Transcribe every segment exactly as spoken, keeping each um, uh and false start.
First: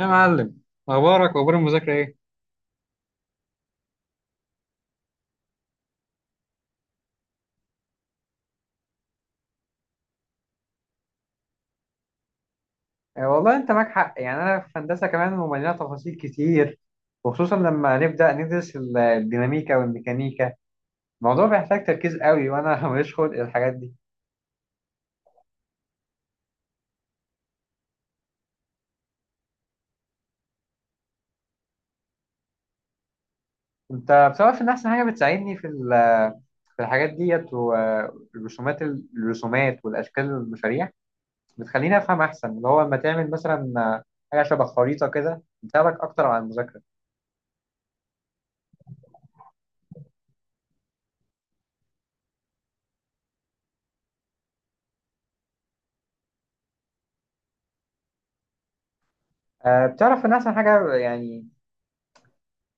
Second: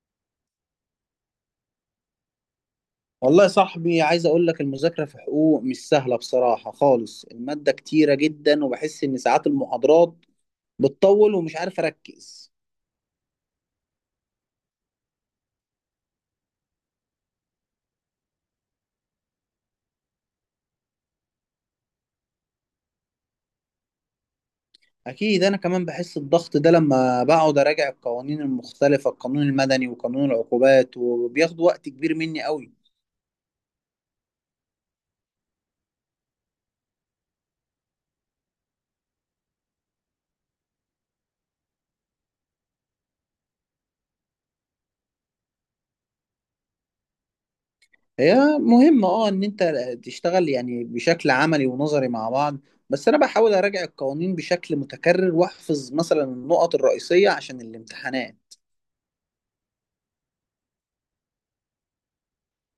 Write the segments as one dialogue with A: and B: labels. A: يا معلم، اخبارك واخبار المذاكره ايه؟
B: والله يا صاحبي، عايز اقول لك المذاكره في حقوق مش سهله بصراحه خالص. الماده كتيره جدا وبحس ان ساعات المحاضرات بتطول ومش عارف اركز.
A: آه، والله انت معاك حق. يعني انا في هندسه كمان، ومليانه تفاصيل كتير، وخصوصا لما نبدا ندرس ال- الديناميكا والميكانيكا. الموضوع بيحتاج تركيز قوي وانا ماليش خلق الحاجات دي.
B: اكيد انا كمان بحس الضغط ده لما بقعد اراجع القوانين المختلفه، القانون المدني وقانون العقوبات، وبياخد وقت كبير مني قوي.
A: انت بصراحه ان احسن حاجه بتساعدني في ال- في الحاجات ديت والرسومات، الرسومات والاشكال والمشاريع، بتخليني افهم احسن. اللي هو لما تعمل مثلا آه، حاجه شبه خريطه كده، بتساعدك اكتر على المذاكره.
B: هي مهمه اه ان انت تشتغل يعني بشكل عملي ونظري مع بعض. بس انا بحاول اراجع القوانين بشكل متكرر واحفظ مثلا النقط الرئيسيه عشان الامتحانات.
A: آه، بتعرف ان احسن حاجه؟ يعني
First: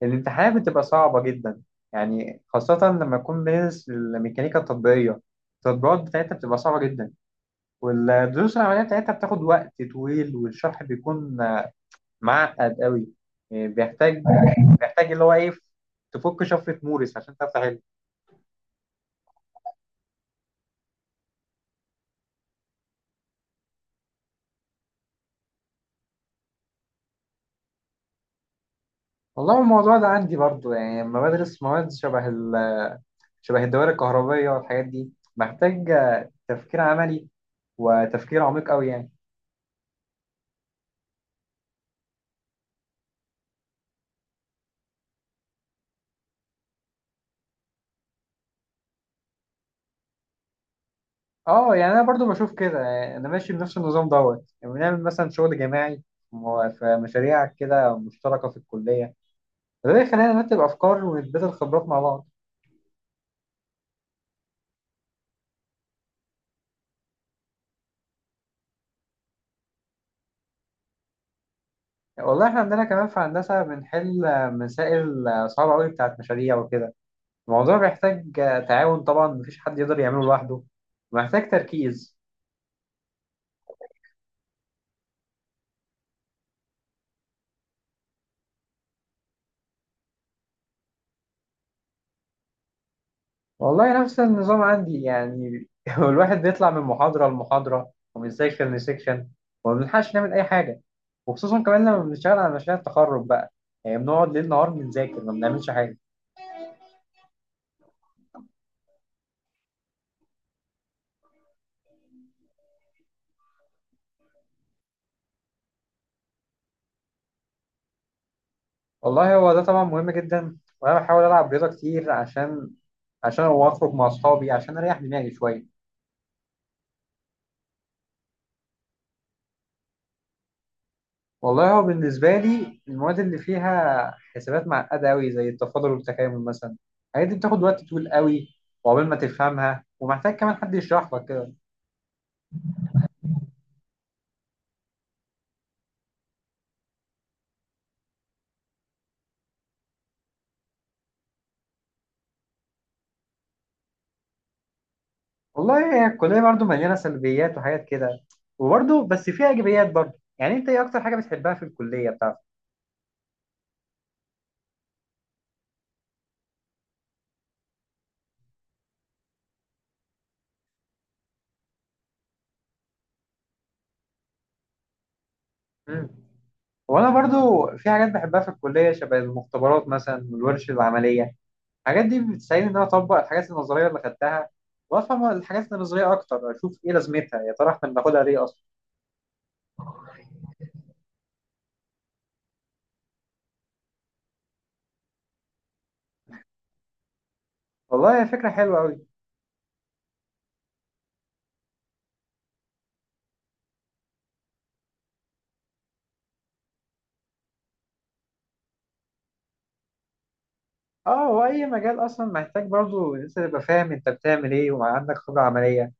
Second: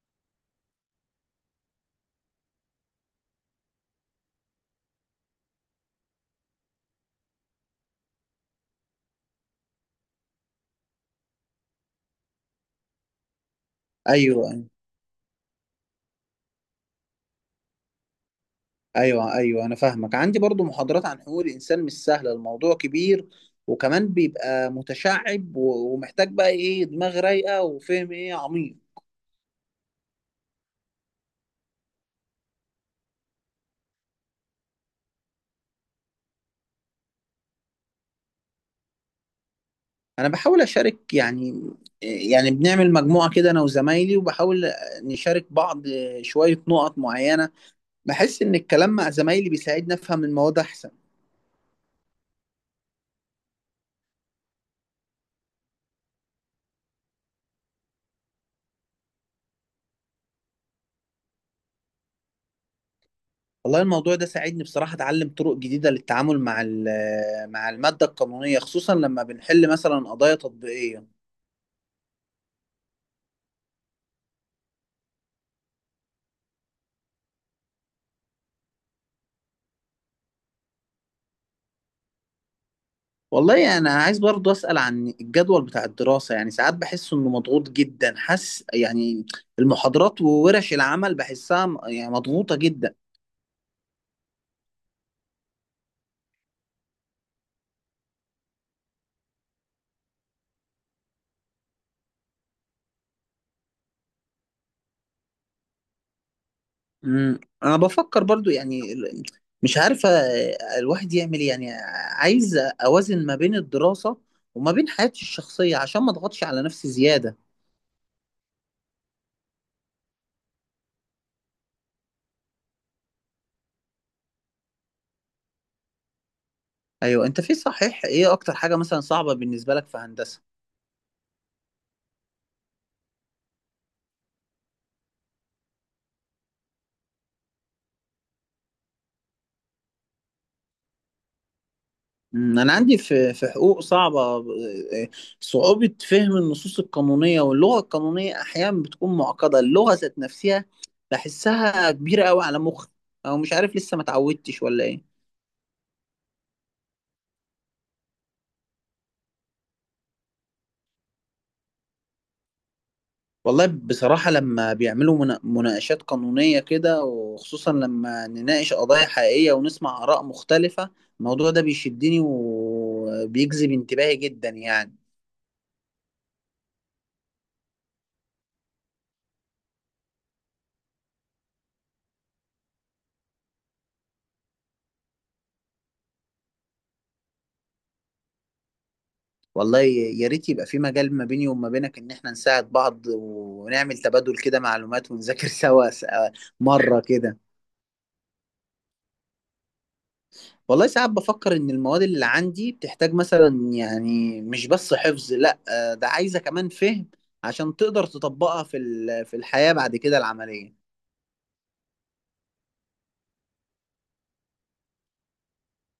A: الامتحانات بتبقى صعبة جدا، يعني خاصة لما يكون بندرس الميكانيكا التطبيقية. التطبيقات بتاعتها بتبقى صعبة جدا، والدروس العملية بتاعتها بتاخد وقت طويل، والشرح بيكون معقد قوي. يعني بيحتاج
B: ايوه، أيوه.
A: بيحتاج اللي هو ايه، تفك شفرة مورس عشان تعرف تحل.
B: ايوه، ايوه، انا فاهمك. عندي برضو محاضرات عن حقوق الانسان، مش سهله، الموضوع كبير، وكمان بيبقى متشعب و- ومحتاج بقى ايه دماغ رايقه وفهم ايه عميق.
A: والله الموضوع ده عندي برضو. يعني لما بدرس مواد شبه ال... شبه الدوائر الكهربية والحاجات دي، محتاج تفكير عملي وتفكير عميق قوي يعني.
B: انا بحاول اشارك يعني يعني بنعمل مجموعه كده انا وزمايلي، وبحاول نشارك بعض شويه نقط معينه. بحس ان الكلام مع زمايلي بيساعدني افهم المواد احسن.
A: اه، يعني انا برضو بشوف كده. يعني انا ماشي بنفس النظام دوت، يعني بنعمل مثلا شغل جماعي، مو- في مشاريع كده مشتركه في الكليه، فده بيخلينا نرتب افكار ونتبادل خبرات مع بعض.
B: والله الموضوع ده ساعدني بصراحه اتعلم طرق جديده للتعامل مع ال- مع الماده القانونيه، خصوصا لما بنحل مثلا قضايا تطبيقيه.
A: يعني والله احنا عندنا كمان في هندسه بنحل مسائل صعبه قوي بتاعت مشاريع وكده. الموضوع بيحتاج تعاون طبعا، مفيش حد يقدر يعمله لوحده، ومحتاج تركيز.
B: والله انا عايز برضو اسال عن الجدول بتاع الدراسه. يعني ساعات بحس انه مضغوط جدا، حاسس يعني المحاضرات وورش العمل بحسها م- يعني مضغوطه جدا.
A: والله نفس النظام عندي يعني هو الواحد بيطلع من محاضرة لمحاضرة ومن سيكشن لسيكشن، وما بنلحقش نعمل أي حاجة. وخصوصا كمان لما بنشتغل على مشاريع التخرج بقى، يعني بنقعد ليل نهار بنذاكر ما بنعملش حاجة.
B: امم انا بفكر برضو يعني ال- مش عارفه الواحد يعمل إيه. يعني عايز اوازن ما بين الدراسه وما بين حياتي الشخصيه، عشان ما اضغطش على نفسي زياده.
A: والله هو ده طبعا مهم جدا، وأنا بحاول ألعب رياضة كتير عشان عشان هو أخرج مع أصحابي عشان أريح دماغي شوية.
B: ايوه، انت في صحيح. ايه اكتر حاجه مثلا صعبه بالنسبه لك في هندسه؟
A: والله هو بالنسبة لي المواد اللي فيها حسابات معقدة أوي زي التفاضل والتكامل مثلا، الحاجات دي بتاخد وقت طويل أوي وعقبال ما تفهمها، ومحتاج كمان حد يشرح لك كده.
B: مم، أنا عندي في في حقوق صعبة، صعوبة فهم النصوص القانونية واللغة القانونية. أحيانا بتكون معقدة اللغة ذات نفسها، بحسها كبيرة أوي على مخي، أو مش عارف لسه ما اتعودتش ولا إيه.
A: والله هي الكلية برضو مليانة سلبيات وحاجات كده، وبرضو بس فيها إيجابيات برضو. يعني أنت إيه أكتر حاجة بتحبها في الكلية بتاعتك؟
B: والله بصراحة لما بيعملوا منا- مناقشات قانونية كده، وخصوصا لما نناقش قضايا حقيقية ونسمع آراء مختلفة، الموضوع ده بيشدني وبيجذب انتباهي جدا يعني.
A: مم. وأنا برضو في حاجات بحبها في الكلية، شبه المختبرات مثلا والورش العملية. الحاجات دي بتساعدني إن أنا أطبق الحاجات النظرية اللي خدتها، وأفهم الحاجات النظرية أكتر، أشوف إيه لازمتها يا ترى، إحنا بناخدها ليه أصلا.
B: والله يا ريت يبقى في مجال ما بيني وما بينك، ان احنا نساعد بعض ونعمل تبادل كده معلومات ونذاكر سوا س- آه، مرة كده.
A: والله هي فكرة حلوة أوي.
B: والله ساعات بفكر ان المواد اللي عندي بتحتاج مثلا يعني مش بس حفظ، لا آه، ده عايزة كمان فهم، عشان تقدر تطبقها في ال- في الحياة بعد كده العملية.
A: أه، هو أي مجال أصلا محتاج برضو إن أنت تبقى فاهم أنت بتعمل إيه وعندك خبرة عملية.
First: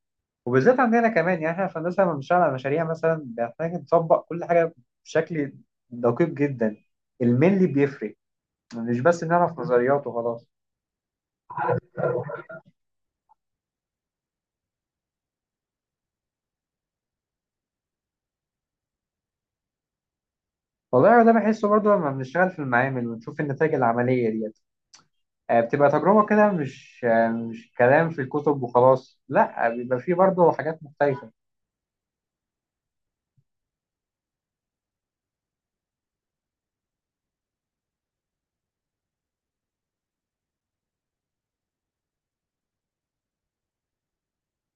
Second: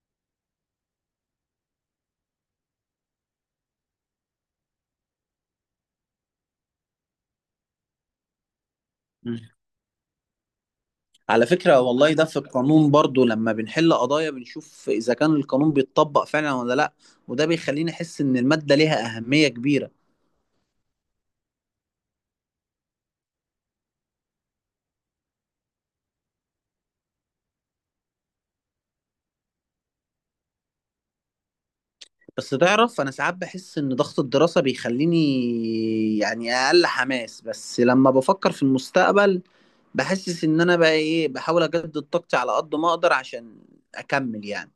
A: وبالذات عندنا كمان، يعني احنا في هندسه لما بنشتغل على مشاريع مثلا بنحتاج نطبق كل حاجه بشكل دقيق جدا، الملي بيفرق، مش بس
B: مم.
A: نعرف نظريات وخلاص.
B: على فكرة والله ده في القانون برضو، لما بنحل قضايا بنشوف إذا كان القانون بيتطبق فعلا ولا لأ، وده بيخليني أحس إن المادة ليها أهمية كبيرة.
A: والله ده بحسه برضه لما بنشتغل في المعامل ونشوف النتائج العمليه ديت. آه، بتبقى تجربه كده، مش آه، مش كلام في الكتب وخلاص، لا، بيبقى فيه برضه حاجات مختلفه.
B: بس تعرف انا ساعات بحس ان ضغط الدراسة بيخليني يعني اقل حماس، بس لما بفكر في المستقبل بحسس ان انا بقى ايه بحاول اجدد طاقتي على قد ما اقدر عشان اكمل يعني.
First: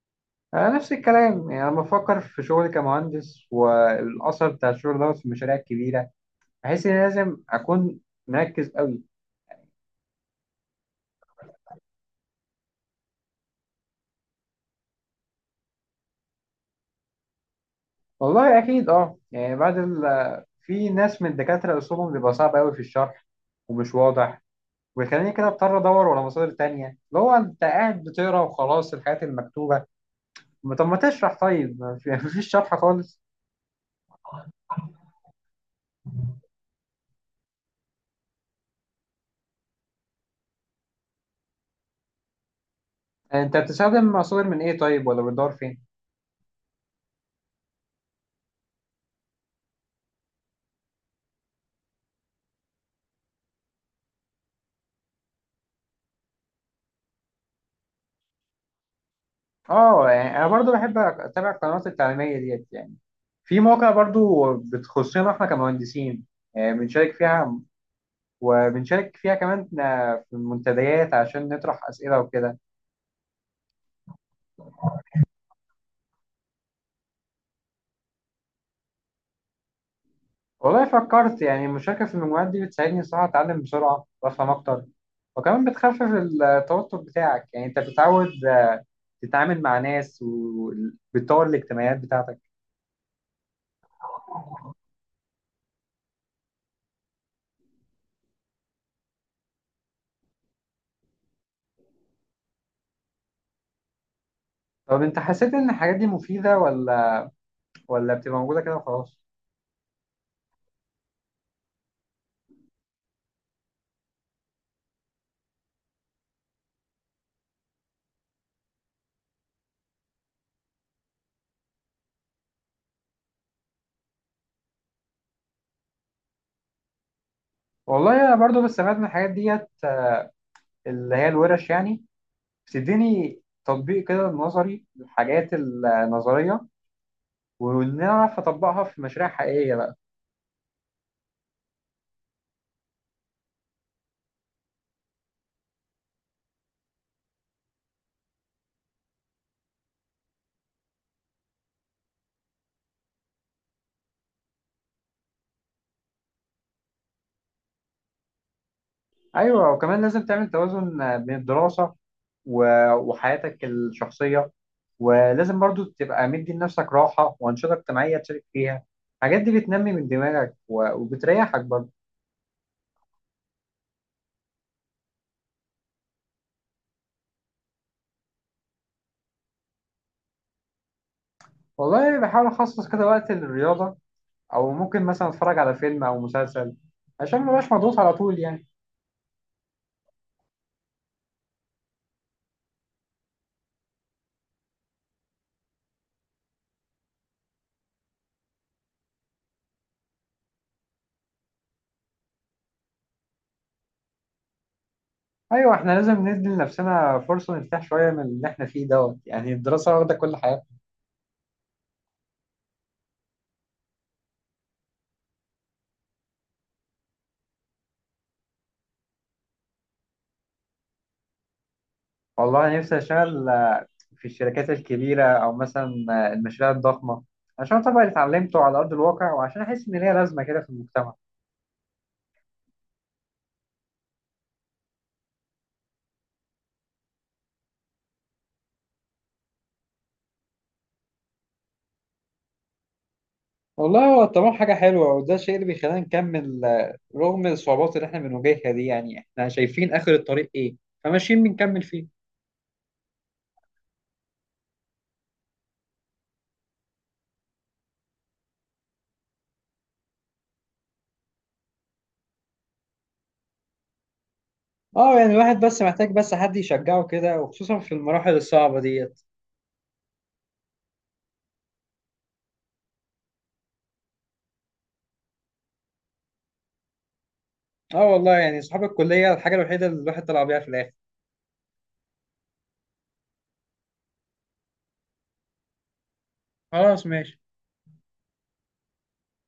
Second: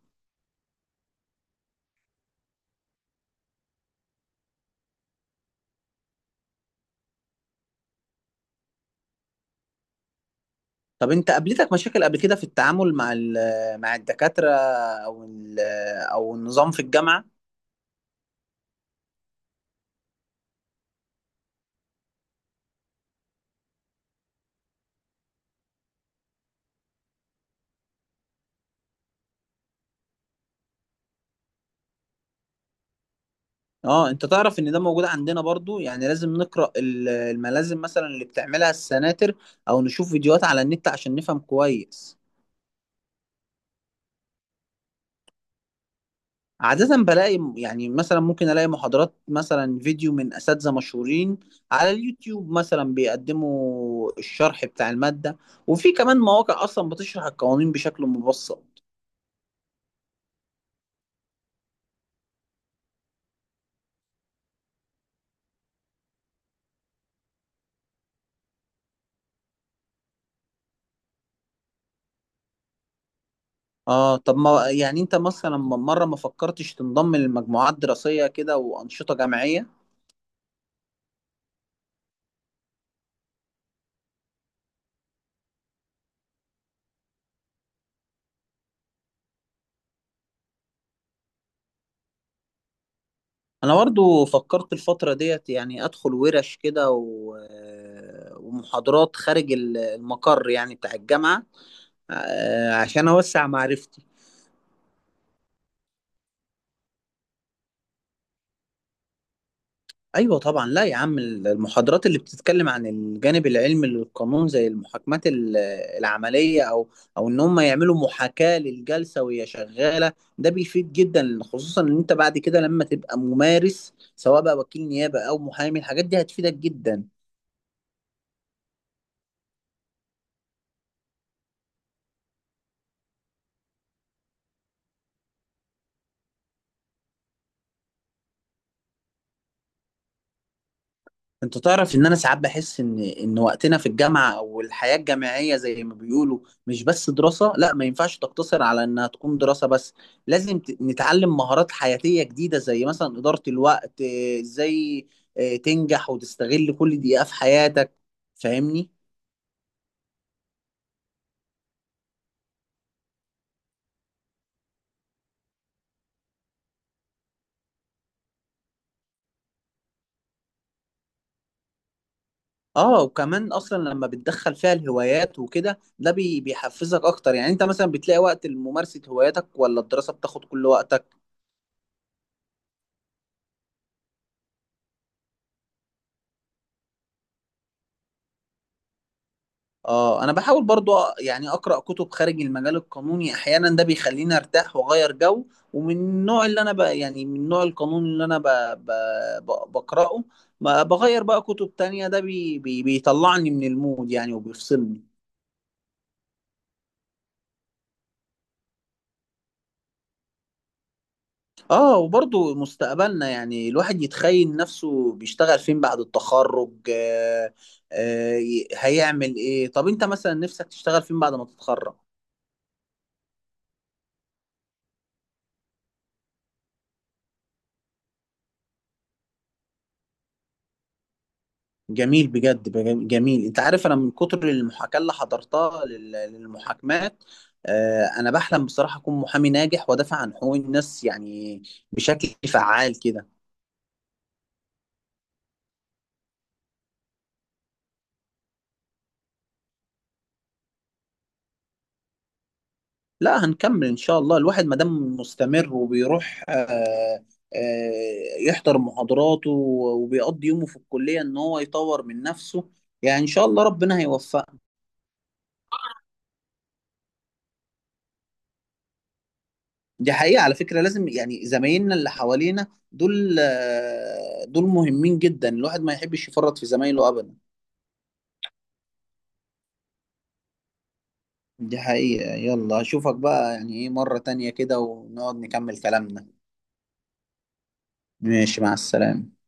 A: آه، نفس الكلام. يعني لما بفكر في شغلي كمهندس والاثر بتاع الشغل دوت في المشاريع الكبيره، بحس ان لازم اكون مركز قوي.
B: طب انت، قابلتك مشاكل قبل كده في التعامل مع ال- مع الدكاترة او ال- او النظام في الجامعة؟
A: والله اكيد، اه. يعني بعد ال... في ناس من الدكاتره اسلوبهم بيبقى صعب قوي في الشرح ومش واضح، ويخليني كده اضطر ادور ولا مصادر تانية، اللي هو انت قاعد بتقرا وخلاص الحاجات المكتوبه. ما- طب ما تشرح، طيب ما في- مفيش شرح خالص.
B: اه، انت تعرف ان ده موجود عندنا برضو. يعني لازم نقرأ ال- الملازم مثلا اللي بتعملها السناتر، او نشوف فيديوهات على النت عشان نفهم كويس.
A: انت بتستخدم مصادر من ايه طيب، ولا بتدور فين؟
B: عادة بلاقي يعني، مثلا ممكن ألاقي محاضرات مثلا فيديو من أساتذة مشهورين على اليوتيوب مثلا بيقدموا الشرح بتاع المادة، وفي كمان مواقع أصلا بتشرح القوانين بشكل مبسط.
A: اه، يعني انا برضو بحب اتابع القنوات التعليميه ديت. يعني في مواقع برضو بتخصنا احنا كمهندسين، آه، بنشارك فيها، وبنشارك فيها كمان آه، في المنتديات عشان نطرح اسئله وكده.
B: آه طب ما يعني، أنت مثلا م- مرة ما فكرتش تنضم لمجموعات دراسية كده وأنشطة جامعية؟
A: والله فكرت. يعني المشاركة في المجموعات دي بتساعدني الصراحة أتعلم بسرعة وأفهم أكتر، وكمان بتخفف التوتر بتاعك. يعني أنت بتتعود آه، تتعامل مع ناس، وبتطور الاجتماعيات بتاعتك.
B: أنا برضو فكرت الفترة ديت، يعني أدخل ورش كده و... آه، ومحاضرات خارج ال- المقر يعني بتاع الجامعة، آه، عشان أوسع معرفتي.
A: طب أنت حسيت إن الحاجات دي مفيدة، ولا ولا بتبقى موجودة كده وخلاص؟
B: ايوه طبعا، لا يا عم، المحاضرات اللي بتتكلم عن الجانب العلمي للقانون زي المحاكمات ال- العمليه، او او ان هم يعملوا محاكاه للجلسه وهي شغاله، ده بيفيد جدا. خصوصا ان انت بعد كده لما تبقى ممارس، سواء بقى وكيل نيابه او محامي، الحاجات دي هتفيدك جدا.
A: والله أنا برضو بستفاد من الحاجات ديت، آه، اللي هي الورش يعني، بتديني تطبيق كده نظري للحاجات النظرية، وإن أنا أعرف أطبقها في مشاريع حقيقية بقى.
B: انت تعرف ان انا ساعات بحس ان ان وقتنا في الجامعه، او الحياه الجامعيه زي ما بيقولوا، مش بس دراسه، لا ما ينفعش تقتصر على انها تكون دراسه بس. لازم ت- نتعلم مهارات حياتيه جديده زي مثلا اداره الوقت، اه، ازاي اه، تنجح وتستغل كل دقيقه في حياتك، فاهمني؟
A: ايوه، وكمان لازم تعمل توازن آه، بين الدراسه و- وحياتك الشخصيه، ولازم برضو تبقى مدي لنفسك راحه وانشطه اجتماعيه تشارك فيها. الحاجات دي بتنمي من دماغك و- وبتريحك برضو.
B: اه، وكمان اصلا لما بتدخل فيها الهوايات وكده، ده بي- بيحفزك اكتر. يعني انت مثلا بتلاقي وقت لممارسه هواياتك، ولا الدراسه بتاخد كل وقتك؟
A: والله يعني بحاول اخصص كده وقت للرياضه، او ممكن مثلا اتفرج على فيلم او مسلسل، عشان ما بقاش مضغوط على طول يعني.
B: اه، انا بحاول برضو يعني اقرا كتب خارج المجال القانوني احيانا، ده بيخليني ارتاح واغير جو. ومن النوع اللي انا بقى يعني، من النوع القانون اللي انا ب... ب... ب... بقراه، ما بغير بقى كتب تانية، ده بي... بي... بيطلعني من المود يعني وبيفصلني.
A: ايوه، احنا لازم ندي لنفسنا فرصه نرتاح شويه من اللي احنا فيه دوت، يعني الدراسه واخده كل حاجه.
B: اه، وبرضو مستقبلنا، يعني الواحد يتخيل نفسه بيشتغل فين بعد التخرج، آه... آه... هيعمل ايه؟ طب انت مثلا نفسك تشتغل فين بعد ما تتخرج؟
A: والله نفسي اشتغل في الشركات الكبيرة، أو مثلا المشاريع الضخمة، عشان أطبق اللي اتعلمته على أرض الواقع، وعشان أحس إن ليا لازمة كده في المجتمع.
B: جميل، بجد بج- جميل. انت عارف انا من كتر المحاكاة اللي حضرتها لل- للمحاكمات، آه، انا بحلم بصراحة اكون محامي ناجح وادافع عن حقوق الناس، يعني بشكل فعال كده.
A: والله هو الطموح حاجة حلوة، وده الشيء اللي بيخلينا نكمل آه، رغم الصعوبات اللي احنا بنواجهها دي. يعني احنا شايفين آخر الطريق ايه، فماشيين بنكمل فيه.
B: لا، هنكمل ان شاء الله. الواحد ما دام مستمر وبيروح آه، آه، يحضر محاضراته وبيقضي يومه في الكلية ان هو يطور من نفسه، يعني ان شاء الله ربنا هيوفقه.
A: اه، يعني الواحد بس محتاج بس حد يشجعه كده، وخصوصا في المراحل الصعبة ديت.
B: دي حقيقة على فكرة، لازم يعني زمايلنا اللي حوالينا دول آه، دول مهمين جدا، الواحد ما يحبش يفرط في زمايله أبدا.
A: اه والله، يعني صحاب الكلية الحاجة الوحيدة اللي الواحد طلع بيها في الآخر.
B: دي حقيقة. يلا أشوفك بقى يعني إيه مرة تانية كده، ونقعد نكمل كلامنا.
A: خلاص، ماشي.
B: ماشي، مع السلامة.